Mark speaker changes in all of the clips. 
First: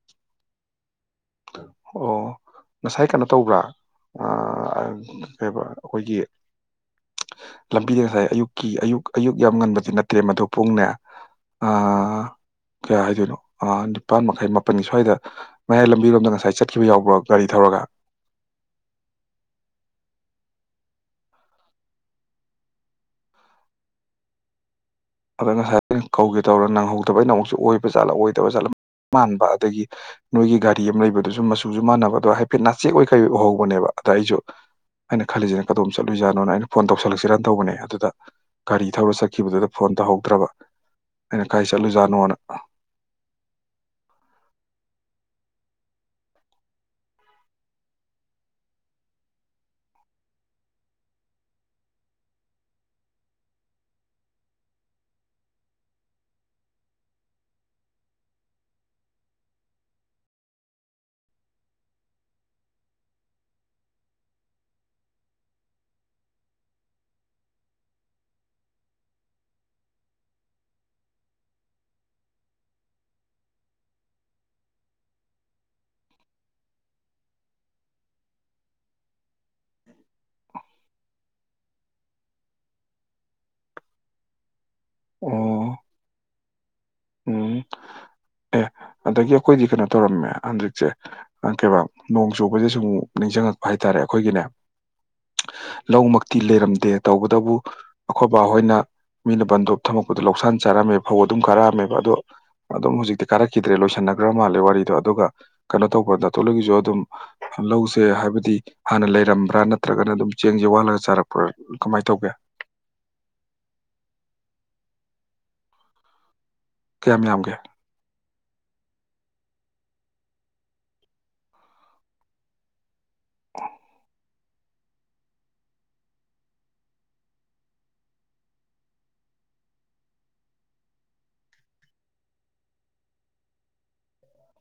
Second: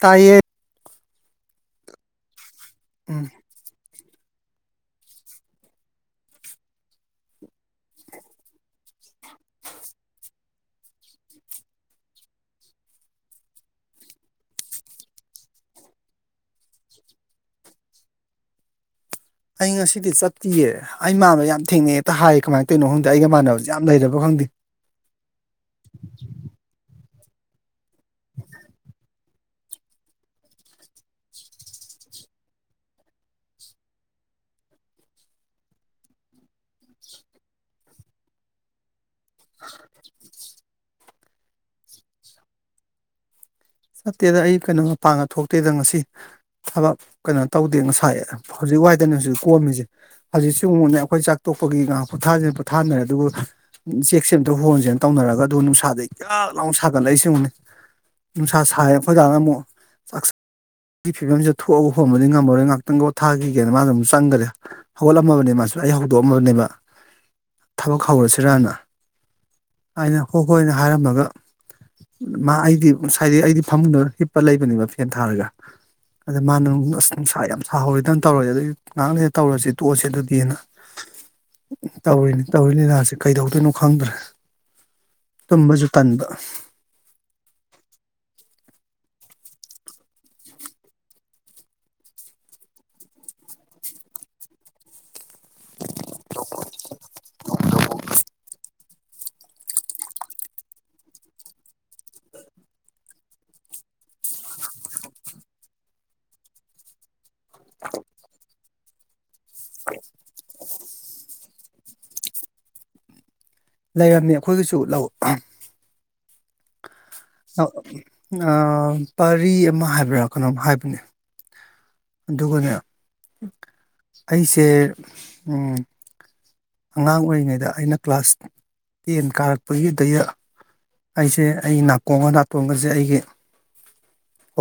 Speaker 1: ꯇꯥꯏꯌꯦꯠ
Speaker 2: ꯑꯣ ꯉꯁꯥꯏ ꯀꯩꯅꯣ
Speaker 1: ꯎꯝ
Speaker 2: ꯇꯧꯕ꯭ꯔꯥ ꯀꯩ ꯑꯩꯈꯣꯏꯒꯤ ꯂꯝꯕꯤꯗ ꯉꯁꯥꯏ ꯑꯌꯨꯛ ꯀꯤ ꯑꯌꯨꯛ ꯑꯌꯨꯛ ꯌꯥꯝ ꯉꯟꯕꯗꯤ ꯅꯠꯇ꯭ꯔꯦ ꯃꯗꯨ ꯄꯨꯡꯅꯦ ꯀꯌꯥ ꯍꯥꯏꯗꯣꯏꯅꯣ ꯅꯤꯄꯥꯥꯟ ꯃꯈꯥꯏ ꯃꯥꯄꯜꯒꯤ ꯁ꯭ꯋꯥꯏꯗ ꯃꯌꯥꯏ ꯂꯝ ꯄꯤꯔꯣꯝꯗ ꯉꯁꯥꯏ ꯆꯠꯈꯤꯕ ꯌꯥꯎꯕ꯭ꯔꯣ ꯒꯥꯔꯤ ꯊꯧꯔꯒ
Speaker 1: ꯑꯩ ꯉꯁꯤꯗꯤ ꯆꯠꯄꯤꯌꯦ ꯑꯩ ꯃꯥꯟꯥꯟꯕꯅꯕ ꯌꯥꯝ ꯊꯦꯡꯅꯩ ꯍꯦꯛꯇ ꯍꯥꯏꯌꯦ ꯀꯃꯥꯏꯅꯧꯅꯣ ꯈꯪꯗꯦ ꯑꯩꯒ ꯃꯥꯟꯅꯕꯁꯦ ꯌꯥꯝ ꯂꯩꯔꯕ ꯈꯪꯗꯦ
Speaker 2: ꯑꯗ ꯉꯁꯥꯏꯩꯅ ꯀꯧꯒꯦ ꯇꯧꯔ ꯅꯪꯍꯧꯗꯕꯩꯅ ꯑꯃꯨꯛꯁꯨ ꯑꯣꯏꯕ ꯖꯠꯂ ꯑꯣꯏꯗꯕ ꯥꯠꯂ ꯃꯥꯟꯕ ꯑꯗꯒꯤ ꯅꯣꯏꯒꯤ ꯒꯥꯔꯤ ꯑꯃ ꯂꯩꯕꯗꯨꯁꯨ ꯃꯆꯨꯁꯨ ꯃꯥꯟꯅꯕ ꯑꯗꯣ ꯍꯥꯏꯐꯦꯠ ꯅꯥꯆꯦꯦꯛ ꯑꯣꯏ ꯀꯩ ꯎꯍꯧꯕꯅꯦꯕ ꯑꯗ ꯑꯩꯁꯨ ꯑꯩꯅ ꯈꯜꯂꯤꯁꯤꯅ ꯀꯗꯣꯝ ꯆꯠꯂꯨꯏꯖꯥꯅꯣꯅ ꯑꯩꯅ ꯐꯣꯟ ꯇꯧꯁꯜꯂꯛꯁꯤꯔꯅ ꯇꯧꯕꯅꯦ ꯑꯗꯨꯗ ꯒꯥꯔꯤ ꯊꯧꯔ ꯆꯠꯈꯤꯕꯗꯨꯗ ꯐꯣꯟ ꯇꯧꯍꯧꯗ꯭ꯔꯕ ꯑꯩꯅ ꯀꯥꯏ ꯆꯠꯂꯨꯖꯥꯠꯅꯣꯅ
Speaker 1: ꯆꯠꯇꯦꯗ ꯑꯩ ꯀꯩꯅꯣ ꯃꯄꯥꯡꯒ ꯊꯣꯛꯇꯦꯗ ꯉꯁꯤ ꯊꯕꯛ ꯀꯩꯅꯣ ꯇꯧꯗꯦ ꯉꯁꯥꯏ ꯍꯧꯖꯤꯛ ꯋꯥꯏꯗꯅꯦ ꯍꯧꯖꯤꯛ ꯀꯣꯝꯃꯤꯁꯦ ꯍꯧꯖꯤꯛ ꯁꯤꯒꯨꯝꯕꯅꯦ ꯑꯩꯈꯣꯏ ꯆꯥꯛ ꯇꯣꯛꯄꯒꯤ ꯉꯥꯏꯍꯥꯛ ꯄꯣꯠꯊꯥꯁꯤꯅꯥ ꯄꯣꯠꯊꯥꯅꯔꯦ ꯑꯗꯨꯕꯨ ꯆꯦꯛꯁꯦ ꯑꯇ ꯍꯣꯔꯣꯟꯁꯦꯅ ꯇꯧꯅꯔꯒ ꯑꯗꯨ ꯅꯨꯡꯁꯥꯗꯩ ꯀꯌꯥꯥꯛ ꯂꯥꯎꯅ ꯁꯥꯒꯠꯂꯛꯏ ꯁꯤꯁꯤꯡꯅꯤ ꯅꯨꯡꯁꯥ ꯁꯥꯏ ꯑꯩꯖꯥꯅ ꯑꯃꯨꯛ ꯆꯥꯛ ꯑꯩꯒꯤ ꯐꯤꯕꯝꯁꯤꯗ ꯊꯣꯛꯑꯒ ꯍꯣꯟꯕꯗꯤ ꯉꯝꯃꯔꯣꯏ ꯉꯥꯏꯥꯛꯇꯪꯒꯣꯊꯥꯈꯤꯒꯦꯅ ꯃꯥꯅ ꯑꯗꯨꯝ ꯆꯪꯈꯔꯦ ꯍꯧꯒꯠꯂꯝꯃꯕꯅꯦ ꯃꯥꯁꯨ ꯑꯩ ꯍꯧꯗꯣꯛꯑꯝꯃꯕꯅꯦꯕ ꯊꯕꯛ ꯍꯧꯔꯁꯤꯔꯅ ꯑꯩꯅ ꯍꯣꯏ ꯍꯣꯏꯅ ꯍꯥꯏꯔꯝꯃꯒ ꯃꯥ ꯑꯩꯗꯤ ꯉꯁꯥꯏꯗꯤ ꯑꯩꯗꯤ ꯐꯝꯅ ꯍꯤꯞꯄ ꯂꯩꯕꯅꯦꯕ ꯐꯦꯟ ꯊꯥꯔꯒ ꯑꯗ ꯃꯥꯅ ꯑꯁ ꯅꯨꯡꯁꯥ ꯌꯥꯝꯅ ꯁꯍꯧꯋꯦꯗꯅ ꯇꯧꯔꯁꯦ ꯑꯗꯨꯒꯤ ꯉꯥꯏꯥꯡ ꯂꯩꯩꯗ ꯇꯧꯔꯁꯤ ꯇꯣꯛꯑꯁꯦ ꯑꯗꯨꯗꯤꯅ ꯎ ꯇꯧꯔꯤꯅꯤ ꯇꯧꯔꯤ ꯂꯤꯂꯥꯁꯦ ꯀꯩꯗꯧꯗꯣꯏꯅꯣ ꯈꯪꯗ꯭ꯔꯦ
Speaker 2: ꯑꯣ
Speaker 1: ꯇꯨꯝꯕꯁꯨ ꯇꯟꯕ
Speaker 2: ꯎꯝ ꯑꯦ ꯑꯗꯒꯤ ꯑꯩꯈꯣꯏꯗꯤ ꯀꯩꯅꯣ ꯇꯧꯔꯝꯃꯦ ꯍꯟꯗꯛꯁꯦ ꯀꯩꯕꯥ ꯅꯣꯡ ꯆꯨꯕꯁꯦ ꯁꯨꯝꯨꯛ ꯅꯤꯡꯁꯤꯡꯉꯛꯄ ꯍꯥꯏꯇꯥꯔꯦ ꯑꯩꯈꯣꯏꯒꯤꯅꯦ ꯂꯧꯃꯛꯇꯤ ꯂꯩꯔꯝꯗꯦ ꯇꯧꯕꯇꯕꯨ ꯑꯩꯈꯣꯏꯕ ꯑꯩꯈꯣꯏꯅ ꯃꯤꯅ ꯕꯟꯗꯣꯞ ꯊꯝꯃꯛꯄꯗ ꯂꯧꯁꯥꯟ ꯆꯥꯔꯝꯃꯦ ꯐꯧ ꯑꯗꯨꯝ ꯀꯥꯔꯛꯑꯃꯦ ꯑꯗꯣ ꯑꯗꯨꯝ ꯍꯧꯖꯤꯛꯇꯤ ꯀꯥꯔꯛꯈꯤꯗ꯭ꯔꯦ ꯂꯣꯏꯁꯟꯅꯈ꯭ꯔ ꯃꯥꯜꯂꯦ ꯋꯥꯔꯤꯗꯣ ꯑꯗꯨꯒ ꯀꯩꯅꯣ ꯇꯧꯕ꯭ꯔꯥ ꯗꯥꯇꯣꯟ ꯍꯣꯏꯒꯤꯁꯨ ꯑꯗꯨꯝ ꯂꯧꯁꯦ ꯍꯥꯏꯕꯗꯤ ꯍꯥꯟꯅ ꯂꯩꯔꯝꯕ꯭ꯔꯥ ꯅꯠꯇ꯭ꯔꯒꯅ ꯑꯗꯨꯝ ꯆꯦꯡ ꯋꯥꯜꯂꯒ ꯆꯥꯔꯛꯄ꯭ꯔꯥ ꯀꯃꯥꯏ ꯇꯧꯒꯦ
Speaker 1: ꯂꯩꯔꯝꯃꯦ ꯑꯩꯈꯣꯏꯒꯤꯁꯨ ꯂꯧ ꯑꯍ
Speaker 2: ꯀꯌꯥꯝ ꯌꯥꯝꯒꯦ
Speaker 1: ꯑ ꯄꯔꯤ ꯑꯃ ꯍꯥꯏꯕ꯭ꯔꯥ ꯀꯩꯅꯣꯝ ꯍꯥꯏꯕꯅꯦ ꯑꯗꯨꯒꯅꯦ ꯑꯩꯁꯦ ꯎꯝ ꯑꯉꯥꯡ ꯑꯣꯏꯔꯤꯉꯩꯗ ꯑꯩꯅ ꯀ꯭ꯂꯥꯁ ꯇꯦꯟ ꯀꯥꯔꯛꯄꯒꯤꯗꯩꯗ ꯑꯩꯁꯦ ꯑꯩ ꯅꯥꯀꯣꯡꯒ ꯅꯥꯇꯣꯟꯒꯖꯦ ꯑꯩꯒꯤ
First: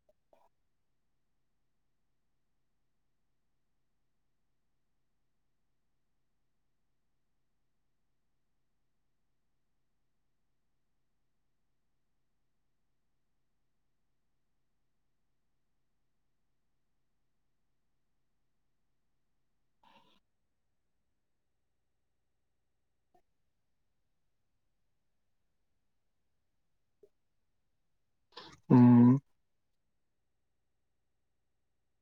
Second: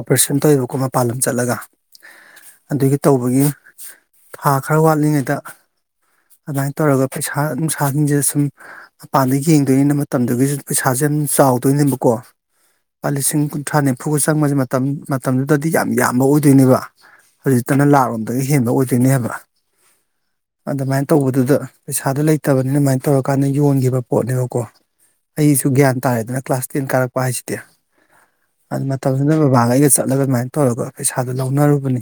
Speaker 1: ꯑꯣꯄ꯭ꯔꯦꯁꯟ ꯇꯧꯋꯦꯕꯀꯣ ꯃꯄꯥꯟ ꯂꯝ ꯆꯠꯂꯒ ꯑꯗꯨꯒꯤ ꯇꯧꯕꯒꯤ ꯊꯥ ꯈꯔ ꯋꯥꯠꯂꯤꯉꯩꯗ ꯑꯗꯨꯃꯥꯏ ꯇꯧꯔꯒ ꯄꯩꯁꯥ ꯅꯨꯡꯁꯥꯁꯤꯡꯁꯦ ꯁꯨꯝ ꯃꯄꯥꯟꯗ ꯌꯦꯡꯗꯣꯏꯅꯤꯅ ꯃꯇꯝꯗꯨꯒꯤꯁꯨ ꯄꯩꯁꯥꯁꯦ ꯌꯥꯝ ꯆꯥꯎꯗꯣꯏꯅꯦꯕꯀꯣ ꯂꯨꯄꯥ ꯂꯤꯁꯤꯡ ꯀꯨꯟꯊ꯭ꯔꯥ ꯅꯤꯝꯐꯨꯒ ꯆꯪꯕꯁꯦ ꯃꯇꯝ ꯃꯇꯝꯗꯨꯗꯗꯤ ꯌꯥꯝ ꯌꯥꯝꯕ ꯑꯣꯏꯗꯣꯏꯅꯦꯕ ꯍꯖꯤꯛꯇꯅ ꯂꯥꯛꯂꯣꯝꯗꯒꯤ ꯍꯦꯟꯕ ꯑꯣꯏꯗꯣꯏꯅꯦꯕ ꯑꯗꯨꯃꯥꯏ ꯇꯧꯕꯗꯨꯗ ꯄꯩꯁꯥꯗꯨ ꯂꯩꯇꯕꯅꯤꯅ ꯃꯥꯏ ꯇꯧꯔꯀꯥꯟꯗ ꯌꯣꯟꯒꯤꯕ ꯄꯣꯠꯅꯦꯕꯀꯣ ꯑꯩꯁꯨ ꯒ꯭ꯌꯥꯟ ꯇꯥꯔꯦꯗꯅ ꯀ꯭ꯂꯥꯁ ꯇꯦꯟ ꯀꯥꯔꯛꯄ ꯍꯥꯏꯁꯤꯗꯤ ꯑꯗꯨ
Speaker 2: ꯎꯝ
Speaker 1: ꯃꯇꯝꯗꯨꯗ ꯕꯕꯥꯒ ꯑꯩꯒ ꯆꯠꯂꯒ ꯑꯗꯨꯃꯥꯏꯟ ꯇꯧꯔꯒ ꯄꯩꯁꯥꯗꯨ ꯂꯧꯅꯔꯨꯕꯅꯤ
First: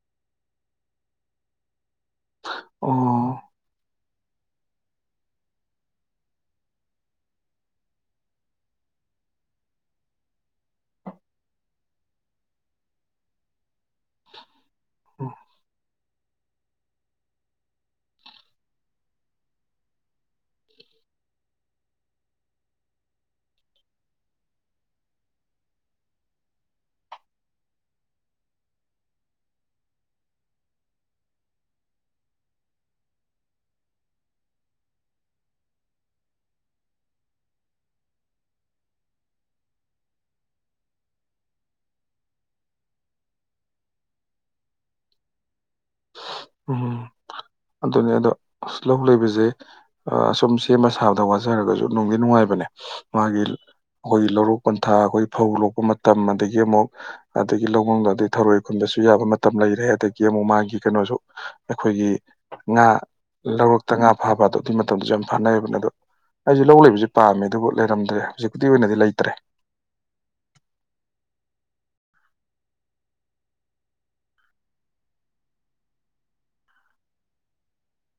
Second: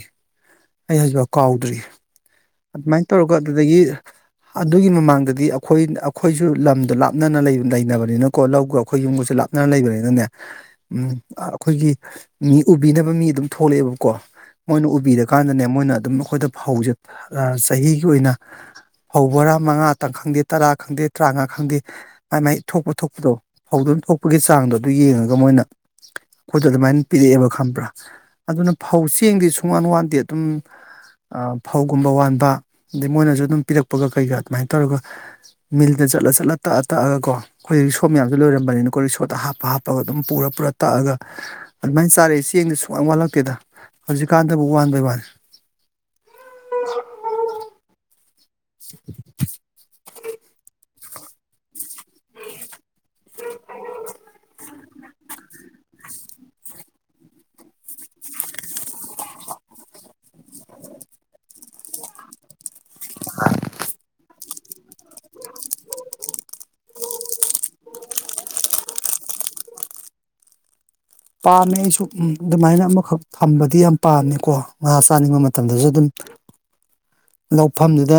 Speaker 1: ꯑꯩ ꯍꯧꯖꯤꯐꯥꯎ ꯀꯥꯎꯗ꯭ꯔꯤ ꯑꯗꯨꯃꯥꯏꯟ ꯇꯧꯔꯒ
Speaker 2: ꯑꯣ
Speaker 1: ꯑꯗꯨꯗꯒꯤ ꯑꯗꯨꯒꯤ ꯃꯃꯥꯡꯗꯗꯤ ꯑꯈꯣꯏ ꯑꯈꯣꯏꯁꯨ ꯂꯝꯗꯨ ꯂꯥꯞꯅꯅ ꯂꯩ ꯂꯩꯅꯕꯅꯤꯅꯀꯣ ꯂꯧꯒ ꯑꯈꯣꯏ ꯌꯨꯝꯒꯁꯨ ꯂꯥꯞ ꯅ ꯂꯩꯕꯅꯤꯅꯅꯦ ꯎꯝ ꯑ ꯑꯈꯣꯏꯒꯤ ꯃꯤ ꯎꯕꯤꯅꯕ ꯃꯤ ꯗꯨꯝ ꯊꯣꯛꯂꯛꯑꯦꯕ ꯀꯣ ꯃꯣꯏꯅ ꯎꯕꯤꯔꯀꯥꯟꯗꯅꯦ ꯃꯣꯏꯅ ꯑꯗꯨꯝ ꯑꯈꯣꯏꯗ ꯐꯧꯖꯦ ꯑ ꯆꯍꯤꯒꯤ ꯑꯣꯏꯅ ꯐꯧ ꯕꯣꯔꯥ ꯃꯉꯥ ꯇꯪ ꯈꯪꯗꯦ ꯇꯔꯥ ꯈꯪꯗꯦ ꯇ꯭ꯔꯥꯉꯥ ꯈꯪꯗꯦ ꯃꯥ ꯃꯥꯏ ꯊꯣꯛꯄ ꯊꯣꯛꯄꯗꯣ ꯐꯧꯗꯨꯅ ꯊꯣꯛꯄꯒꯤ ꯆꯥꯡꯗꯣ ꯑꯗꯨ ꯌꯦꯡꯉꯒ ꯃꯣꯏꯅ ꯈꯣꯏꯗ ꯑꯗꯨꯃꯥꯏꯟ ꯄꯤꯔꯛꯑꯦꯕ ꯈꯪꯕ꯭ꯔꯥ ꯑꯗꯨꯅ ꯐꯧ ꯆꯦꯡꯗꯤ ꯁꯨꯡꯋꯥꯟ ꯋꯥꯥꯟꯗꯦ ꯗꯨꯝ ꯑ ꯐꯧꯒꯨꯝꯕ ꯋꯥꯟꯕꯥ ꯑꯗꯩ ꯃꯣꯏꯅꯖꯨ ꯑꯗꯨꯝ ꯄꯤꯔꯛꯄꯒ ꯀꯩꯒ ꯑꯗꯨꯃꯥꯏꯟ ꯇꯧꯔꯒ ꯃꯤꯜꯗ ꯆꯠꯂ ꯆꯠꯂ ꯇꯛꯑ ꯇꯛꯑꯒꯀꯣ ꯈꯣꯏ ꯔꯤꯁꯣ ꯃꯌꯥꯝꯖꯨ ꯂꯣꯏꯔꯝꯕꯅꯤꯅꯀꯣ ꯔꯤꯁꯣꯇ ꯍꯥꯞꯄ ꯍꯥꯞꯄꯒ ꯑꯗꯨꯝ ꯄꯨꯔ ꯄꯨꯔ ꯇꯛꯑꯒ ꯑꯗꯨꯃꯥꯏꯟ ꯆꯥꯔꯛꯏ ꯆꯦꯡꯗꯤ ꯁꯨꯡꯋꯥꯟ ꯋꯥꯜꯂꯛꯇꯦꯗ ꯍꯧꯖꯤꯛꯀꯥꯟꯗꯕꯨ ꯋꯥꯟꯕꯩ ꯋꯥꯟ
Speaker 2: ꯎꯝ ꯑꯗꯨꯅꯦ ꯑꯗꯣ ꯂꯧ ꯂꯩꯕꯖꯦ ꯑ ꯁꯨꯝ ꯁꯦꯝꯕ ꯁꯥꯕꯗ ꯋꯥꯖꯔꯒꯖꯨ ꯅꯨꯡꯗꯤ ꯅꯨꯡꯉꯥꯏꯕꯅꯦ ꯃꯥꯒꯤ ꯑꯈꯣꯏꯒꯤ ꯂꯧꯔꯣꯛ ꯄꯟꯊꯥ ꯑꯈꯣꯏ ꯐꯧ ꯂꯣꯛꯄ ꯃꯇꯝ ꯑꯗꯒꯤ ꯑꯃꯨꯛ ꯑꯗꯒꯤ ꯂꯧꯃꯨꯡꯗꯗꯤ ꯑꯗꯩ ꯊꯔꯣꯏ ꯈꯨꯟꯕꯁꯨ ꯌꯥꯕ ꯃꯇꯝ ꯂꯩꯔꯦ ꯑꯗꯒꯤ ꯑꯃꯨꯛ ꯃꯥꯒꯤ ꯀꯩꯅꯣꯁꯨ ꯑꯩꯈꯣꯏꯒꯤ ꯉꯥ ꯂꯧꯔꯛꯇ ꯉꯥ ꯐꯥꯕꯗꯣ ꯑꯗꯨꯏ ꯃꯇꯝꯗꯁꯨ ꯌꯥꯝ ꯐꯅꯩꯌꯦꯕꯅꯦ ꯑꯗꯣ ꯑꯩꯁꯨ ꯂꯧ ꯂꯩꯕꯁꯦ ꯄꯥꯝꯃꯦ ꯑꯗꯨꯕꯨ ꯂꯩꯔꯝꯗ꯭ꯔꯦ ꯍꯧꯖꯤꯛꯄꯨꯗꯤ ꯑꯣꯏꯅꯗꯤ ꯂꯩꯇ꯭ꯔꯦ
Speaker 1: ꯄꯥꯝꯃꯦ ꯑꯩꯁꯨ ꯎꯝ ꯑꯗꯨꯃꯥꯏꯅ ꯑꯃꯈꯛ ꯊꯝꯕꯗꯤ ꯌꯥꯝ ꯄꯥꯝꯃꯦꯀꯣ ꯉꯥ ꯆꯥꯅꯤꯡꯕ ꯃꯇꯝꯗꯁꯨ ꯑꯗꯨꯝ ꯂꯧꯐꯝꯗꯨꯗ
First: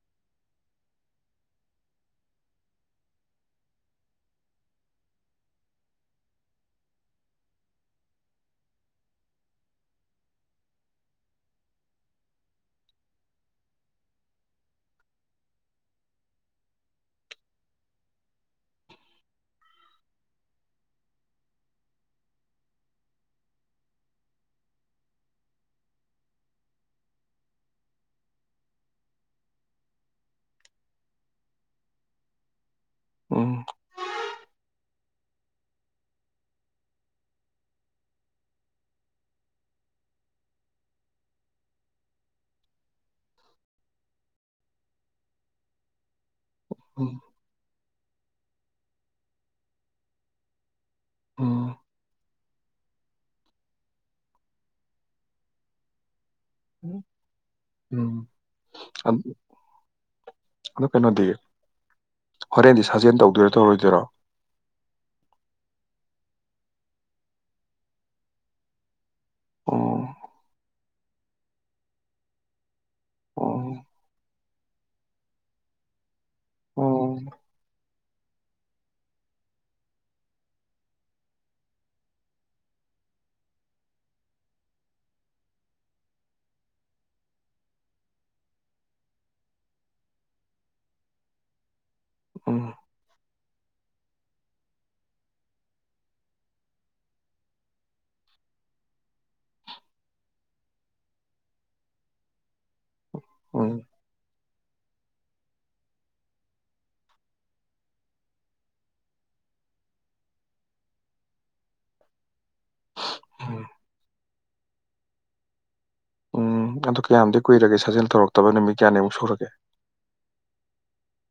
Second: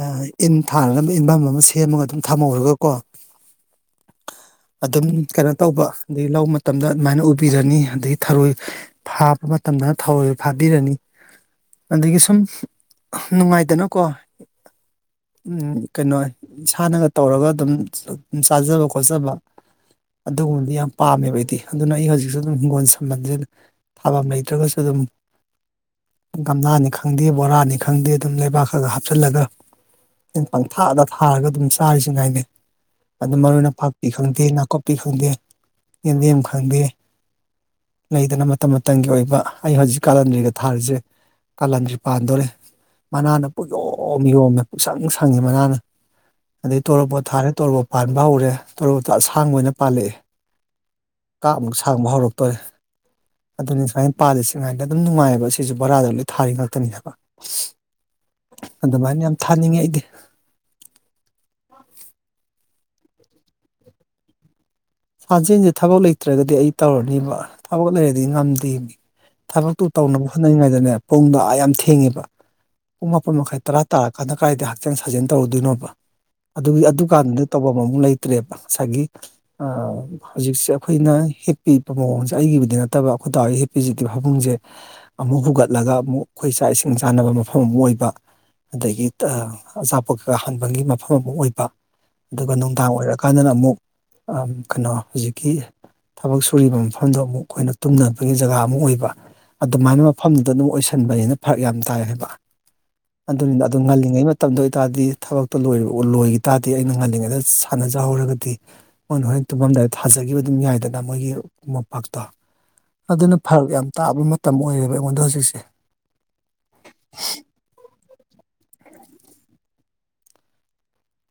Speaker 1: ꯑ ꯏꯟ ꯊꯥꯅꯕ ꯏꯟꯐꯝ ꯑꯃ ꯁꯦꯝꯃꯒ ꯑꯗꯨꯝ ꯊꯝꯃꯧꯔꯒꯀꯣ ꯑꯗꯨꯝ ꯀꯩꯅꯣ ꯇꯧꯕ ꯗꯤ ꯂꯧ ꯃ ꯇꯝꯗ ꯑꯗꯨꯃꯥꯏꯅ ꯎꯕꯤꯔꯅꯤ ꯑꯗꯒꯤ ꯊꯔꯣꯏ ꯊꯥꯕ ꯃꯇꯝꯗꯅ ꯊꯔꯣꯏ ꯐꯥꯕꯤꯔꯅꯤ ꯑꯗꯒꯤ ꯁꯨꯝ ꯅꯨꯡꯉꯥꯏꯗꯅꯀꯣ ꯎꯝ ꯀꯩꯅꯣꯏ ꯏꯁꯥꯅꯒ ꯇꯧꯔꯒ ꯑꯗꯨꯝ ꯆꯥ ꯆꯥꯖꯕ ꯈꯣꯠꯆꯕ ꯑꯗꯨꯒꯨꯝꯗꯤ ꯌꯥꯝ ꯄꯥꯝꯃꯦꯕ ꯑꯩꯗꯤ ꯑꯗꯨꯅ ꯑꯩ ꯍꯧꯖꯤꯛꯁꯨ ꯑꯗꯨꯝ ꯍꯤꯡꯒꯣꯟ ꯁꯝꯕꯟꯖꯦ ꯊꯥꯕꯝ ꯂꯩꯇ꯭ꯔꯒꯁꯨ ꯗꯨꯝ ꯒꯝꯂꯥꯅꯤ ꯈꯪꯗꯦ ꯕꯣꯔꯥꯅꯤ ꯈꯪꯗꯦ ꯑꯗꯨꯝ ꯂꯩꯕꯥꯛ ꯈꯒ ꯍꯥꯞꯆꯜꯂꯒ ꯑꯩꯟ ꯄꯪꯊꯥꯗ ꯊꯥꯔꯒ ꯑꯗꯨꯝ ꯆꯥꯔꯤꯁꯤ ꯉꯥꯏꯅꯦ ꯑꯗꯨ
Speaker 2: ꯎꯝ
Speaker 1: ꯃꯔꯣꯏ ꯅꯄꯥꯛꯄꯤ ꯈꯪꯗꯦ ꯅꯥꯀꯨꯞꯄꯤ ꯈꯪꯗꯦ ꯌꯦꯟꯗꯦꯝ ꯈꯪꯗꯦ ꯂꯩꯗꯅ ꯃꯇꯝ ꯃꯇꯝꯒꯤ ꯑꯣꯏꯕ ꯑꯩ ꯍꯖꯤꯛ ꯀꯥꯂꯟꯗ꯭ꯔꯤꯒ ꯊꯥꯔꯤꯖꯦ ꯀꯥꯂꯟꯗ꯭ꯔꯤ ꯄꯥꯟꯗꯣꯔꯦ ꯃꯅꯥꯅ ꯄꯨꯡꯌꯣꯝ ꯌꯣꯝꯃꯦ ꯄꯨꯡꯁꯪ ꯁꯪꯉꯦ ꯃꯅꯥꯅ ꯑꯗꯩ
Speaker 2: ꯎꯝ
Speaker 1: ꯇꯣꯔꯣꯕꯣꯠ ꯊꯥꯔꯦ ꯇꯣꯔꯣꯕꯣꯠ ꯄꯥꯟꯕ ꯍꯧꯔꯦ ꯇꯣꯔꯣꯕꯣꯠꯇꯣ ꯑꯁꯥꯡꯕ ꯑꯣꯏꯅ ꯄꯥꯜꯂꯛꯑꯦ ꯀꯥꯞꯃꯨꯛ
Speaker 2: ꯎꯝ
Speaker 1: ꯁꯥꯡꯕ ꯍꯧꯔꯛꯇꯣꯔꯦ ꯑꯗꯨꯅꯤ ꯁꯨꯃꯥꯏ ꯄꯥꯜꯂꯤꯁꯤꯉꯥꯏꯗ ꯑꯗꯨꯝ ꯅꯨꯡꯉꯥꯏꯕ ꯁꯤꯖꯨ ꯕꯣꯔꯥꯗ ꯂꯣꯏ ꯊꯥꯔꯤ ꯉꯥꯛ ꯇꯅꯤ ꯍꯥꯏꯕ
Speaker 2: ꯎꯝ
Speaker 1: ꯑꯗꯨꯃꯥꯏꯟ ꯌꯥꯝ ꯊꯥꯅꯤꯡꯉꯦ ꯑꯩꯗꯤ
Speaker 2: ꯑꯗꯨ ꯀꯩꯅꯣꯗꯤ ꯍꯣꯔꯦꯟꯗꯤ ꯁꯥꯖꯦꯟ ꯇꯧꯗꯣꯏꯔꯣ ꯇꯧꯔꯣꯏꯗꯣꯔꯣ
Speaker 1: ꯁꯥꯥꯟꯖꯦꯟꯖꯦ ꯊꯕꯛ ꯂꯩꯇ꯭ꯔꯒꯗꯤ ꯑꯩ ꯇꯧꯔꯅꯤꯕ ꯊꯕꯛ ꯂꯩꯔꯗꯤ ꯉꯝꯗꯦꯃꯤ ꯊꯕꯛꯇꯨ
Speaker 2: ꯑꯣ
Speaker 1: ꯇꯧꯅꯕ ꯍꯣꯠꯅꯩꯉꯩꯗꯅꯦ ꯄꯨꯡꯗꯣ ꯑꯥ ꯌꯥꯝ ꯊꯦꯡꯉꯦꯕ ꯄꯨꯡ ꯃꯥꯄꯟ ꯃꯈꯥꯏ ꯇꯔꯥ
Speaker 2: ꯑꯣ
Speaker 1: ꯇꯥ ꯀꯥꯗ ꯀꯥꯏꯗ ꯍꯛꯆꯥꯡ ꯁꯥꯖꯦꯟ ꯇꯧꯔꯨꯗꯣꯏꯅꯣꯕ ꯑꯗꯨꯒꯤ ꯑꯗꯨ
Speaker 2: ꯑꯣ
Speaker 1: ꯀꯥꯟꯗ ꯇꯧꯕꯝ ꯑꯃꯨꯛ ꯂꯩ ꯇꯔꯦꯄ ꯉꯁꯥꯏꯒꯤ ꯑ ꯍꯧꯖꯤꯛꯁꯦ ꯑꯩꯈꯣꯏꯅ ꯍꯤꯞꯄꯤꯕ ꯃꯑꯣꯡꯖꯦ ꯑꯩꯒꯤꯕꯨꯗꯤ ꯅꯠꯇꯕ ꯑꯈꯣꯏ ꯗꯥꯍꯣꯏꯒꯤ ꯍꯤꯞꯄꯤꯖꯤꯗꯤ ꯐꯃꯨꯡꯖꯦ ꯑꯃꯨꯛ ꯍꯨꯒꯠꯂꯒ ꯑꯃꯨꯛ ꯑꯩꯈꯣꯏ ꯆꯥꯛ ꯏꯁꯤꯡ ꯆꯥꯅꯕ ꯃꯐꯝ ꯑꯃꯨꯛ ꯑꯣꯏꯕ ꯑꯗꯒꯤ ꯇꯥ ꯑꯆꯥꯄꯣꯠ ꯀꯩꯀꯥ ꯍꯥꯟꯕꯒꯤ ꯃꯐꯝ ꯑꯃꯨꯛ ꯑꯣꯏꯕ ꯑꯗꯨꯒ
Speaker 2: ꯎꯝ
Speaker 1: ꯅꯨꯡꯗꯥꯡ ꯑꯣꯏꯔꯛꯀꯥꯟꯗꯅ ꯑꯃꯨꯛ ꯑ ꯀꯩꯅꯣ ꯍꯨꯖꯤꯛꯀꯤ ꯊꯕꯛ ꯁꯨꯔꯤꯕ ꯃꯐꯝꯗꯣ ꯑꯃꯨꯛ ꯑꯈꯣꯏꯅ ꯇꯨꯝꯅꯕꯒꯤ ꯖꯒꯥ ꯑꯃꯨꯛ ꯑꯣꯏꯕ ꯑꯗꯨꯃꯥꯏꯅ ꯃꯐꯝꯗꯨꯗ ꯑꯗꯨꯝ ꯑꯣꯏꯁꯤꯟꯕꯅꯤꯅ ꯐꯔꯛ ꯌꯥꯝ ꯇꯥꯏ ꯍꯥꯏꯕ ꯑꯗꯨꯅꯤꯗ ꯑꯗꯨ
Speaker 2: ꯎꯝ
Speaker 1: ꯉꯜꯂꯤꯉꯩ ꯃꯠ ꯇꯝꯗ ꯑꯣꯏꯇꯥꯗꯤ ꯊꯕꯛꯇꯣ ꯂꯣꯏꯔꯑꯣ ꯂꯣꯏꯒꯤ ꯇꯥꯗꯤ ꯑꯩꯅ ꯉꯜꯂꯤꯉꯩꯗ ꯁꯥꯟꯅꯖꯍꯧꯔꯒꯗꯤ ꯃꯣꯏꯅ ꯍꯣꯔꯦꯟ ꯇꯨꯝꯃꯝꯗꯥꯏꯗ ꯊꯥꯖꯒꯤꯕ ꯑꯗꯨꯝ ꯌꯥꯏꯗꯅ ꯃꯣꯏꯒꯤ ꯃꯣꯝꯄꯥꯛꯇꯣ ꯑꯗꯨꯅ
Speaker 2: ꯎꯝ
Speaker 1: ꯐꯔꯛ ꯌꯥꯝ ꯇꯥꯕ ꯃꯇꯝ ꯑꯣꯏꯔꯦꯕ ꯑꯩꯉꯣꯟꯗ ꯍꯧꯖꯤꯛꯁꯦ
Speaker 2: ꯎꯝ ꯑꯗꯨ ꯀꯌꯥꯝꯗꯤ ꯀꯨꯏꯔꯒꯦ ꯁꯥꯖꯦꯜ ꯇꯧꯔꯛꯇꯕ ꯅꯨꯃꯤꯠ ꯀꯌꯥꯅꯤꯃꯨꯛ ꯁꯨꯔꯒꯦ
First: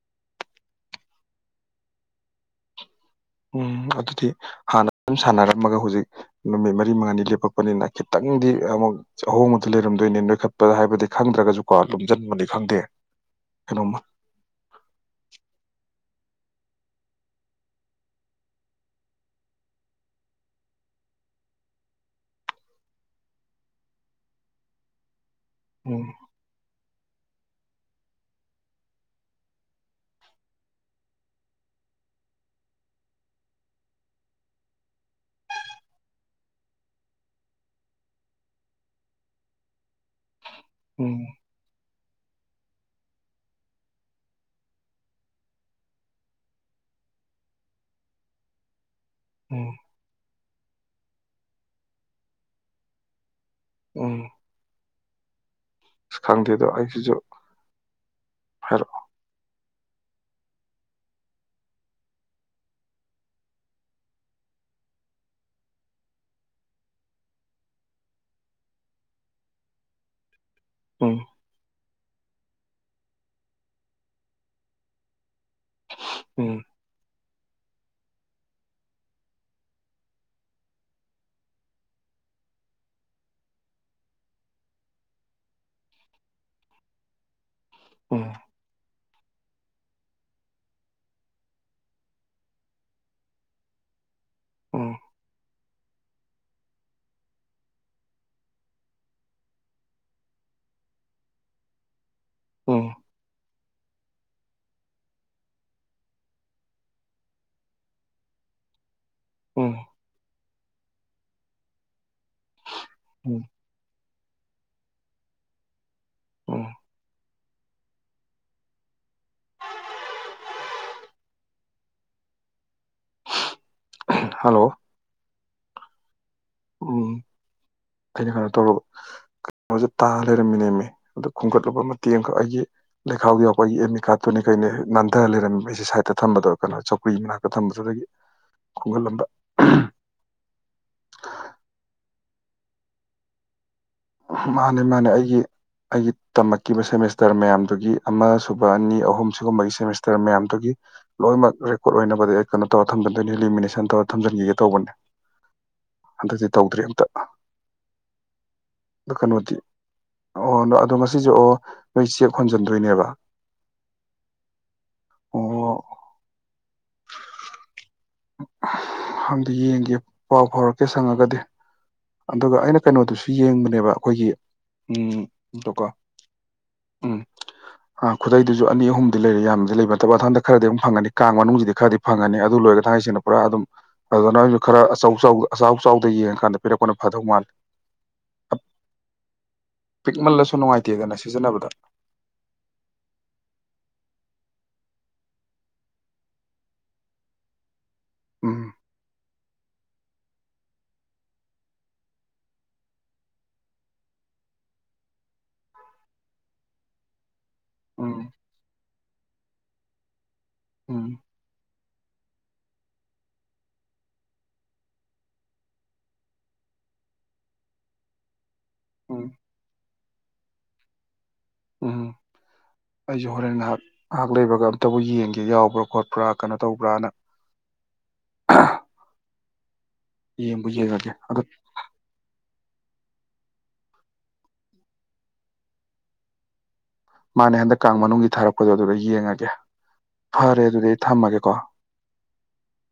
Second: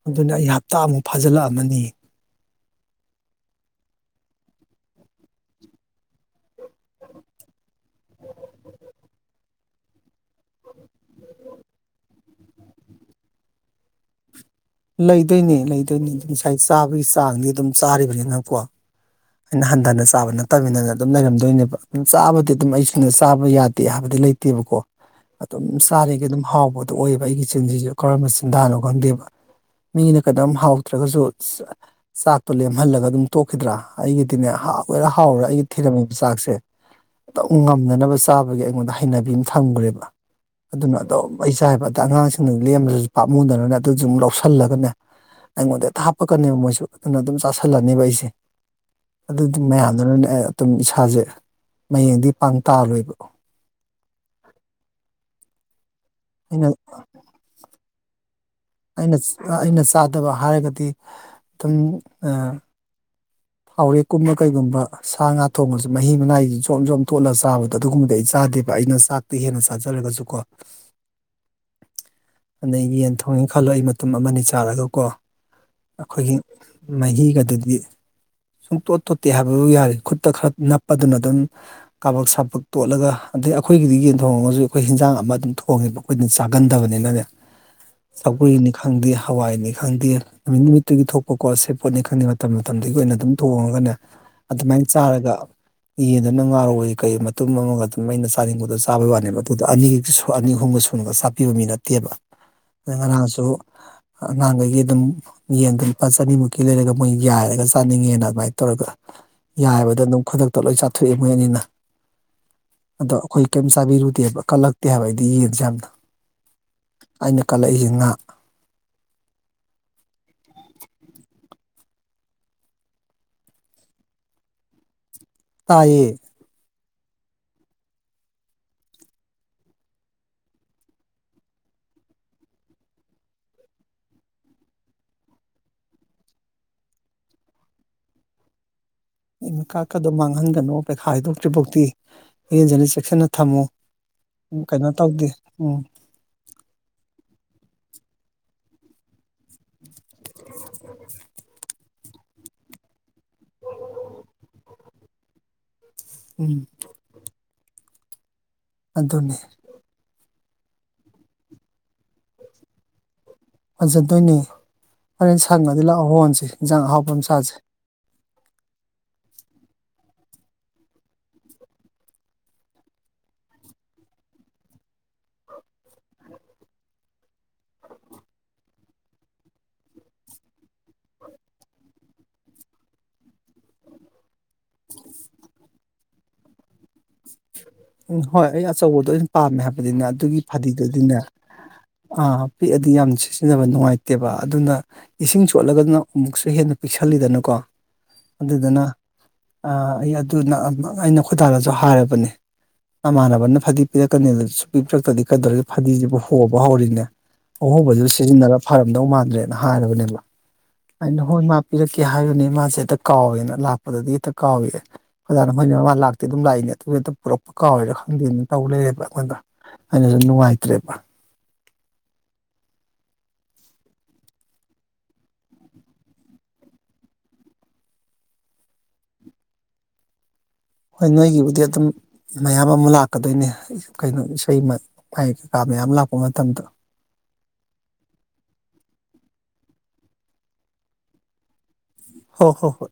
Speaker 1: ꯑꯗꯨꯅꯦ ꯑꯩ ꯍꯞꯇꯥꯃꯨꯛ ꯐꯥꯖꯤꯜꯂꯛꯑꯝꯃꯅꯤꯌꯦ
Speaker 2: ꯎꯝ ꯑꯗꯨꯗꯤ ꯍꯥꯟꯅ ꯐꯖꯅ ꯁꯥꯟꯅꯔꯝꯃꯒ ꯍꯨꯖꯤꯛ ꯅꯨꯃꯤꯠ ꯃꯔꯤ ꯃꯉꯥꯅꯤ ꯂꯦꯞꯄꯛꯄꯅꯤꯅ ꯈꯤꯇꯪꯗꯤ ꯑꯃꯨꯛ ꯑꯍꯣꯡꯕꯗꯨ ꯂꯩꯔꯝꯗꯣꯏꯅꯤ ꯅꯣꯏꯈꯠꯄꯗ ꯍꯥꯏꯕꯗꯤ ꯈꯪꯗ꯭ꯔꯒꯁꯨꯀꯣ ꯂꯨꯝꯖꯤꯟꯕꯅꯤ ꯈꯪꯗꯦ ꯀꯩꯅꯣꯝꯃ
Speaker 1: ꯂꯩꯗꯣꯏꯅꯦ ꯂꯩꯗꯣꯏꯅꯦ ꯑꯗꯨꯝ ꯉꯁꯥꯏ ꯆꯥꯕꯒꯤ ꯆꯥꯡꯗꯤ ꯑꯗꯨꯝ ꯆꯥꯔꯤꯕꯅꯤꯅ ꯀꯣ ꯑꯩꯅ ꯍꯟꯗꯅ ꯆꯥꯕ ꯅꯠꯇꯃꯤꯅꯅꯦ ꯑꯗꯨꯝ ꯂꯩꯔꯝꯗꯣꯏꯅꯦꯕ ꯑꯝ ꯆꯥꯕꯗꯤ ꯑꯗꯨꯝ ꯑꯩꯁꯨꯨꯅꯦ ꯆꯥꯕ ꯌꯥꯗꯦ ꯍꯥꯏꯕꯗꯤ ꯂꯩ ꯇꯦꯕꯀꯣ ꯑꯗꯨꯝ
Speaker 2: ꯎꯝ
Speaker 1: ꯆꯥꯔꯤꯒꯩ ꯑꯗꯨꯝ ꯍꯥꯎꯕꯗꯣ ꯑꯣꯏꯌꯦꯕ ꯑꯩꯒꯤ ꯆꯤꯟꯖꯤꯖꯨ ꯀꯔꯝꯕ ꯆꯤꯟꯗꯥꯅꯣ ꯈꯪꯗꯦꯕ ꯃꯤꯒꯤꯅ ꯀꯩꯅꯣꯝ ꯍꯥꯎꯇ꯭ꯔꯒꯁꯨ ꯆꯥꯛꯇꯣ ꯂꯦꯝꯍꯜꯂꯒ ꯑꯗꯨꯝ ꯇꯣꯛꯈꯤꯗ꯭ꯔꯥ ꯑꯩꯒꯤꯗꯤꯅꯦ ꯍꯥꯎꯒꯦꯔ ꯍꯥꯎꯔꯣꯔ ꯑꯩꯒꯤ ꯊꯤꯔꯝꯃꯤꯕ ꯆꯥꯛꯁꯦ ꯑꯗꯨꯝ ꯉꯝꯅꯅꯕ ꯆꯥꯕꯒꯤ ꯑꯩꯉꯣꯟꯗ ꯍꯩꯅꯕꯤ ꯑꯝ ꯊꯝꯒ꯭ꯔꯦꯕ ꯑꯗꯨꯅ
Speaker 2: ꯎꯝ
Speaker 1: ꯑꯗꯨꯝ ꯑꯩ ꯆꯥꯏꯕ ꯑꯗ ꯑꯉꯥꯡꯁꯤꯡꯅ ꯂꯦꯝꯕꯗꯁꯨ ꯄꯥꯝꯃꯨꯗꯅ ꯑꯗꯨꯖꯨ ꯃꯨꯛ ꯂꯧꯁꯟ ꯥꯍꯜꯂꯒꯅꯦ ꯑꯩꯉꯣꯟꯗ ꯍꯦꯛꯇ ꯍꯥꯞꯄꯀꯅꯦꯕ ꯃꯣꯏꯁꯨ ꯑꯗꯨꯅ ꯑꯗꯨꯝ ꯆꯥꯥꯁꯜꯂꯅꯦꯕ ꯑꯩꯁꯦ ꯑꯗꯨꯒꯤ
Speaker 2: ꯎꯝ
Speaker 1: ꯃꯌꯥꯝꯗꯨꯅꯅꯦ ꯑꯩ ꯑꯗꯨꯝ ꯏꯁꯥꯖꯦ ꯃꯌꯦꯡꯗꯤ ꯄꯥꯡ ꯇꯥꯔꯣꯏꯕ
Speaker 2: ꯎꯝ ꯑꯁ ꯈꯪꯗꯦꯗꯣ
Speaker 1: ꯑꯩꯅ
Speaker 2: ꯑꯩꯁꯤꯖꯨ ꯍꯥꯏꯔꯣ
Speaker 1: ꯑꯩꯅ ꯑ ꯑꯩꯅ ꯆꯥꯗꯕ ꯍꯥꯏꯔꯒꯗꯤ ꯑꯗꯨꯝ ꯑ ꯊꯥꯎꯔꯦꯛꯀꯨꯝꯃ ꯀꯩꯒꯨꯝꯕ ꯁꯥ ꯉꯥ ꯊꯣꯡꯉꯁꯨ ꯃꯍꯤ ꯃꯅꯥꯏꯖꯤ ꯖꯣꯝ ꯖꯣꯝ ꯇꯣꯠꯂ ꯆꯥꯕꯗꯣ ꯑꯗꯨꯒꯨꯝꯕꯗꯤ ꯑꯩ ꯆꯥꯗꯦꯕ ꯑꯩꯅ ꯆꯥꯛꯇꯤ ꯍꯦꯟꯅ ꯆꯥꯖꯔꯒꯁꯨꯀꯣ
Speaker 2: ꯎꯝ
Speaker 1: ꯑꯗꯩ ꯌꯦꯟ ꯊꯣꯡꯉꯦ ꯈꯜꯂꯣ ꯑꯩ ꯃꯇꯨꯝ ꯑꯃꯅꯤ ꯆꯥꯔꯒꯀꯣ ꯑꯈꯣꯏꯒꯤ
Speaker 2: ꯎꯝ
Speaker 1: ꯃꯍꯤꯒꯗꯨꯗꯤ ꯁꯨꯡꯇꯣꯠ ꯇꯣꯠꯇꯦ ꯍꯥꯏꯕꯕꯨ ꯌꯥꯔꯦ ꯈꯨꯠꯇ ꯈꯔ ꯅꯞꯄꯗꯨꯅ ꯑꯗꯨꯝ ꯀꯥꯕꯛ ꯁꯥꯄꯛ ꯇꯣꯠꯂꯒ ꯑꯗꯩ ꯑꯈꯣꯏꯒꯤꯗꯤ ꯌꯦꯟ ꯊꯣꯡꯉꯒꯁꯨ ꯑꯈꯣꯏ ꯍꯤꯟꯖꯥꯡ ꯑꯃ ꯑꯗꯨꯝ ꯊꯣꯡꯉꯦꯕ ꯈꯣꯏꯅ ꯆꯥꯒꯟꯗꯕꯅꯤꯅꯅꯦ
Speaker 2: ꯎꯝ
Speaker 1: ꯁꯧꯒ꯭ꯔꯤꯅꯤ ꯈꯪꯗꯦ ꯍꯋꯥꯏꯅꯤ ꯈꯪꯗꯦ ꯅꯨꯃꯤꯠ ꯅꯨꯃꯤꯠꯇꯨꯒꯤ ꯊꯣꯛꯄꯀꯣ ꯁꯦꯕꯣꯠꯅꯦ ꯈꯪꯗꯦ ꯃꯇꯝ ꯃꯇꯝꯗꯨꯒꯤ ꯑꯣꯏꯅ ꯑꯗꯨꯝ ꯊꯣꯡꯉꯒꯅꯦ ꯑꯗꯨꯃꯥꯏ
Speaker 2: ꯎꯝ
Speaker 1: ꯆꯥꯔꯒ ꯌꯦꯟꯗꯨꯅ ꯉꯥꯔꯧꯑꯣꯏ ꯀꯩ ꯑꯣꯏꯠꯃꯇꯨꯡ ꯑꯃꯒ ꯑꯗꯨꯝ ꯃꯥꯏꯅ ꯆꯥꯅꯤꯡꯕꯗꯣ ꯆꯥꯕꯩ ꯋꯥꯅꯦꯕ ꯑꯗꯨꯗ ꯑꯅꯤꯁꯨ ꯑꯅꯤ ꯑꯍꯨꯝꯒ ꯁꯨ ꯀꯩꯅꯒ ꯆꯥꯕꯤꯕ ꯃꯤ ꯅꯠꯇꯦꯕ
Speaker 2: ꯎꯝ
Speaker 1: ꯑꯗꯩ ꯉꯔꯥꯡꯁꯨ ꯑꯉꯥꯡꯒꯩꯒꯤ ꯑꯗꯨꯝ ꯌꯦꯟꯗꯨ ꯂꯨꯄꯥ ꯆꯅꯤꯃꯨꯛꯀꯤ ꯂꯩꯔꯒ ꯃꯣꯏ ꯌꯥꯏꯔꯒ ꯆꯥꯅꯤꯡꯉꯦꯅ ꯑꯗꯨꯃꯥꯏꯅ ꯇꯧꯔꯒ
Speaker 2: ꯎꯝ
Speaker 1: ꯌꯥꯏꯕꯗꯣ ꯑꯗꯨꯝ ꯈꯨꯗꯛꯇ ꯂꯣꯏ ꯆꯥꯊꯣꯛꯑꯦ ꯃꯣꯏ ꯑꯅꯤꯅ ꯑꯗꯣ
Speaker 2: ꯎꯝ
Speaker 1: ꯑꯈꯣꯏ ꯀꯩꯝ ꯆꯥꯕꯤꯔꯨꯗꯦꯕ ꯀꯜꯂꯛꯇꯦ ꯍꯥꯏꯕ ꯑꯩꯗꯤ ꯌꯦꯡꯁꯦ ꯌꯥꯝꯅ
Speaker 2: ꯎꯝ
Speaker 1: ꯑꯩꯅ ꯀꯜꯂꯛꯏꯁꯤ ꯉꯥ
Speaker 2: ꯍꯜꯂꯣ
Speaker 1: ꯇꯥꯏꯌꯦ
Speaker 2: ꯎꯝ ꯑꯩꯅ ꯈꯔꯥꯇꯧꯔꯕꫭ [unintelligible] ꯇꯥꯔ ꯂꯩꯔꯝꯃꯤꯅꯦꯝꯃꯤ ꯑꯗꯨ ꯈꯣꯝꯒꯠꯂꯨꯕ ꯃꯇꯦꯡ ꯑꯃꯈꯛ ꯑꯩꯒꯤ ꯂꯩꯈꯥꯎꯗꯨ ꯌꯥꯎꯕ ꯑꯩꯒꯤ ꯑꯦꯝ ꯑꯦ ꯀꯥꯔꯠꯇꯨꯅꯤ ꯀꯩꯅꯤ ꯅꯥꯟꯊ ꯂꯩꯔꯝꯃꯤ ꯁꯥꯏꯗꯠꯇ ꯊꯝꯕꯗꯣ ꯀꯩꯅꯣ ꯆꯧ ꯍꯨꯏ ꯃꯅꯥꯛꯇ ꯊꯝꯕꯗꯨꯗꯒꯤ ꯈꯨꯡꯒꯜ ꯂꯝꯕ
Speaker 1: ꯏ‌ꯦꯃꯤꯠ ꯀꯠꯀꯥꯗꯣ ꯃꯥꯡꯍꯟꯒꯅꯣ ꯄꯩꯈꯥ ꯍꯥꯏꯗꯣꯛꯇ꯭ꯔꯤꯐꯧꯗꯤ ꯏꯔꯦꯟꯖꯅ ꯆꯦꯛꯁꯤꯟꯅ ꯊꯝꯃꯨ
Speaker 2: ꯃꯥꯅꯦ
Speaker 1: ꯀꯩꯅꯣ
Speaker 2: ꯃꯥꯅꯦ
Speaker 1: ꯇꯧꯗꯦ
Speaker 2: ꯑꯩꯒꯤ
Speaker 1: ꯎꯝ
Speaker 2: ꯑꯩꯒꯤ ꯇꯝꯃꯛꯈꯤꯕ ꯁꯦꯃꯤꯁꯇꯔ ꯃꯌꯥꯝꯗꯨꯒꯤ ꯑꯃ ꯁꯨꯕ ꯑꯅꯤ ꯑꯍꯨꯝ [unintelligible] ꯁ‌ꯦꯃꯤꯁꯇꯔ ꯃꯌꯥꯝꯗꯨꯒꯤ ꯂꯣꯏꯅꯃꯛ ꯔꯦꯛ ꯄꯣꯠ ꯑꯣꯏꯅꯕꯗꯤ ꯑꯩ ꯀꯩꯅꯣ ꯇꯧꯔ ꯊꯝꯖꯟꯗꯣꯏꯅꯤ ꯂꯤꯂꯤꯃꯤꯅꯦꯁꯟ ꯇꯧꯔ ꯊꯝꯖꯤꯟꯈꯤꯒꯦ ꯇꯧꯕꯅꯦ ꯍꯟꯗꯛꯇꯤ
Speaker 1: ꯎꯝ
Speaker 2: ꯇꯧꯗ꯭ꯔ‌ꯦ ꯑꯝꯇ ꯑꯗꫭ
Speaker 1: ꯑꯗꯨꯅꯤ
Speaker 2: ꯀꯩꯅꯣꯗꯤ ꯑꯣ ꯑꯗꯣ ꯉꯁꯤꯁ‌ꯦ ꯑꯣ ꯅꯣꯏ ꯆꯦꯛ ꯍꯣꯟꯖꯟꯗꯣꯏꯅꯦꯕ
Speaker 1: ꯍꫭꯟꯖꯟꯗꯣꯏꯅꯦ ꯑꯣꯔꯦꯟ
Speaker 2: ꯑꯣ
Speaker 1: ꯁꯪꯉꯗꯤ ꯂꯥꯛꯑꯣ ꯍꯣꯟꯁꯦ ꯌꯦꯟꯖꯥꯡ ꯑꯍꯥꯎꯄ ꯆꯁꯦ
Speaker 2: ꯍꯪꯗꯤ ꯌꯦꯡꯒꯦ ꯄꯥꯎ ꯐꯥꯎꯔꯛꯀꯦ ꯁꯪꯉꯒꯗꯤ ꯑꯗꯨꯒ ꯑꯩꯅ ꯀꯩꯅꯣꯗꯨꯁꯨ ꯌꯦꯡꯕꯅꯦꯕ ꯑꯩꯈꯣꯏꯒꯤ ꯎꯀꯣ ꯎꯝ ꯑꯥ ꯈꯨꯗꯩꯗꯨꯁꯨ ꯑꯅꯤ ꯑꯍꯨꯝꯗꯤ ꯂꯩꯔꯦ ꯌꯥꯝꯗꯤ ꯂꯩꯕ ꯅꯠꯇꯕ ꯑꯊꯟꯗ ꯈꯔꯗꯤ ꯐꯪꯒꯅꯤ ꯀꯥꯡ ꯃꯅꯨꯡꯁꯤꯗꯤ ꯈꯔꯗꯤ ꯐꯪꯉꯅꯤ ꯑꯗꯨ ꯂꯣꯏꯔꯒ ꯊꯥꯡꯉꯩꯁꯤꯡꯅ ꯄꯨꯔꯥ ꯑꯗꯨꯝ ꯑꯗꯨꯅꯁꯨ ꯈꯔ ꯑꯆꯧ ꯆꯥꯎ ꯑꯆꯥꯎ ꯆꯥꯎꯗ ꯌꯦꯡꯉꯀꯥꯟꯗ ꯄꯤꯔꯛꯄꯅ ꯐꯥꯗꯧ ꯃꯥꯜꯂ‌ꯦ
Speaker 1: ꯎꯝ ꯍꯣꯏ ꯑꯩ ꯑꯆꯧꯕꯗꯣ ꯑꯣꯏꯅ ꯄꯥꯝꯃꯦ ꯍꯥꯏꯕꯅꯤꯅ ꯑꯗꯨꯒꯤ
Speaker 2: ꯄꯤꯛꯃꯜꯂꯁꯨ ꯅꯨꯡꯉꯥꯏꯇꯦꯗꯅ
Speaker 1: ꯐꯗꯤꯗꯨꯗꯤꯅꯦ
Speaker 2: ꯁꯤꯖꯤꯟꯅꯕꯗ
Speaker 1: ꯑꯥ ꯄꯤꯛꯑꯗꯤ ꯌꯥꯝ ꯁꯤꯖꯤꯟꯅꯕ ꯅꯨꯡꯉꯥꯏꯇꯦꯕ ꯑꯗꯨꯅ ꯏꯁꯤꯡ ꯆꯣꯠꯂꯒꯅ ꯑꯃꯨꯛꯁꯨ ꯍꯦꯟꯅ ꯄꯤꯛꯁꯜꯂꯤꯗꯅꯀꯣ
Speaker 2: ꯎꯝ
Speaker 1: ꯑꯗꯨꯗꯨꯅ ꯑꯥ ꯑꯩ ꯑꯗꯨ ꯑꯩꯅ ꯈꯣꯏꯗꯥꯗꯁꯨ ꯍꯥꯏꯔꯕꯅꯦ ꯃꯃꯥꯟꯅꯕꯅ ꯐꯗꯤ ꯄꯤꯔꯛꯀꯅꯤꯗꫭ ꯁꯨꯡꯄꯤ ꯄꯤꯔꯛꯇ꯭ꯔꯗꯤ ꯀꯩꯗꯧꯔꯦ ꯐꯗꯤꯁꯤꯕꯨ ꯍꯣꯕ ꯍꯧꯔꯤꯅꯦ ꯑꯍꯣꯕꯗꯨ
Speaker 2: ꯎꯝ
Speaker 1: ꯁꯤꯖꯤꯟꯅꯔ ꯐꯔꯝꯗꯧ ꯃꯥꯟꯗ꯭ꯔꯦꯅ ꯍꯥꯏꯔꯕꯅꯦꯕ
Speaker 2: ꯎꯝ
Speaker 1: ꯑꯩꯅ ꯍꯣꯏ ꯃꯥ ꯄꯤꯔꯛꯀꯦ ꯍꯥꯏꯕꯅꯤ ꯃꯥꯁꯦ ꯍꯦꯛꯇ ꯀꯥꯎꯋꯦꯅ ꯂꯥꯛꯄꯗꯗꯤ ꯍꯦꯛꯇ ꯀꯥꯎꯏ [unintelligible] ꯃꯣꯏ ꯃꯥꯃ ꯂꯥꯛꯇꯦ ꯑꯗꯨꯝ ꯂꯥꯛꯏꯅꯦ ꯇꯨꯠꯇ ꯄꯨꯔꯛꯄ ꯀꯥꯎꯔꯤꯔ ꯈꯪꯗꯦꯃꯤ ꯇꯧꯔ ꯂꯩꯔꯦꯕ
Speaker 2: ꯎꯝ
Speaker 1: ꯑꯩꯉꯟꯗ ꯑꯩꯅꯁꯨ ꯅꯨꯡꯉꯥꯏꯇ꯭ꯔꯦꯕ
Speaker 2: ꯎꯝ
Speaker 1: [inaudible]
Speaker 2: ꯑꯩꯁꯨ ꯍꯣꯔꯦꯟ ꯉꯥꯏꯍꯥꯛ ꯉꯥꯏꯍꯥꯛ ꯂꯩꯕꯒ ꯑꯝꯇꯕꯨ ꯌꯦꯡꯒꯦ ꯌꯥꯎꯕ꯭ꯔꯥ ꯈꯣꯠꯄ꯭ꯔꯥ ꯀꯩꯅꯣ ꯇꯧꯕ꯭ꯔꯥꯅ ꯌꯦꯡꯕꯨ ꯌꯦꯡ
Speaker 1: ꯍꯣꯏ ꯅꯣꯏꯒꯤꯕꯨꯗꯤ ꯑꯗꯨꯝ ꯃꯌꯥꯝ ꯑꯃ ꯂꯥꯛꯀꯗꯣꯏꯅꯦ ꯀꯩꯅꯣ ꯏꯁꯩ [unintelligible] ꯀꯩꯀꯥ ꯃꯌꯥꯝ ꯂꯥꯛꯄ ꯃꯇꯝꯗꯨ
Speaker 2: ꯃꯥꯅꯦ ꯍꯟꯗꯛ ꯀꯥꯡ ꯃꯅꯨꯡꯒꯤ ꯊꯥꯔꯛꯄꯗꯣ ꯑꯗꯨꯗ ꯌꯦꯡꯉꯒꯦ ꯐꯔꯦ ꯑꯗꯨꯗꯤ ꯑꯩ ꯊꯝꯃꯒꯦꯀꯣ
Speaker 1: ꯍꯣ ꯍꯣ ꯍꯣꯏ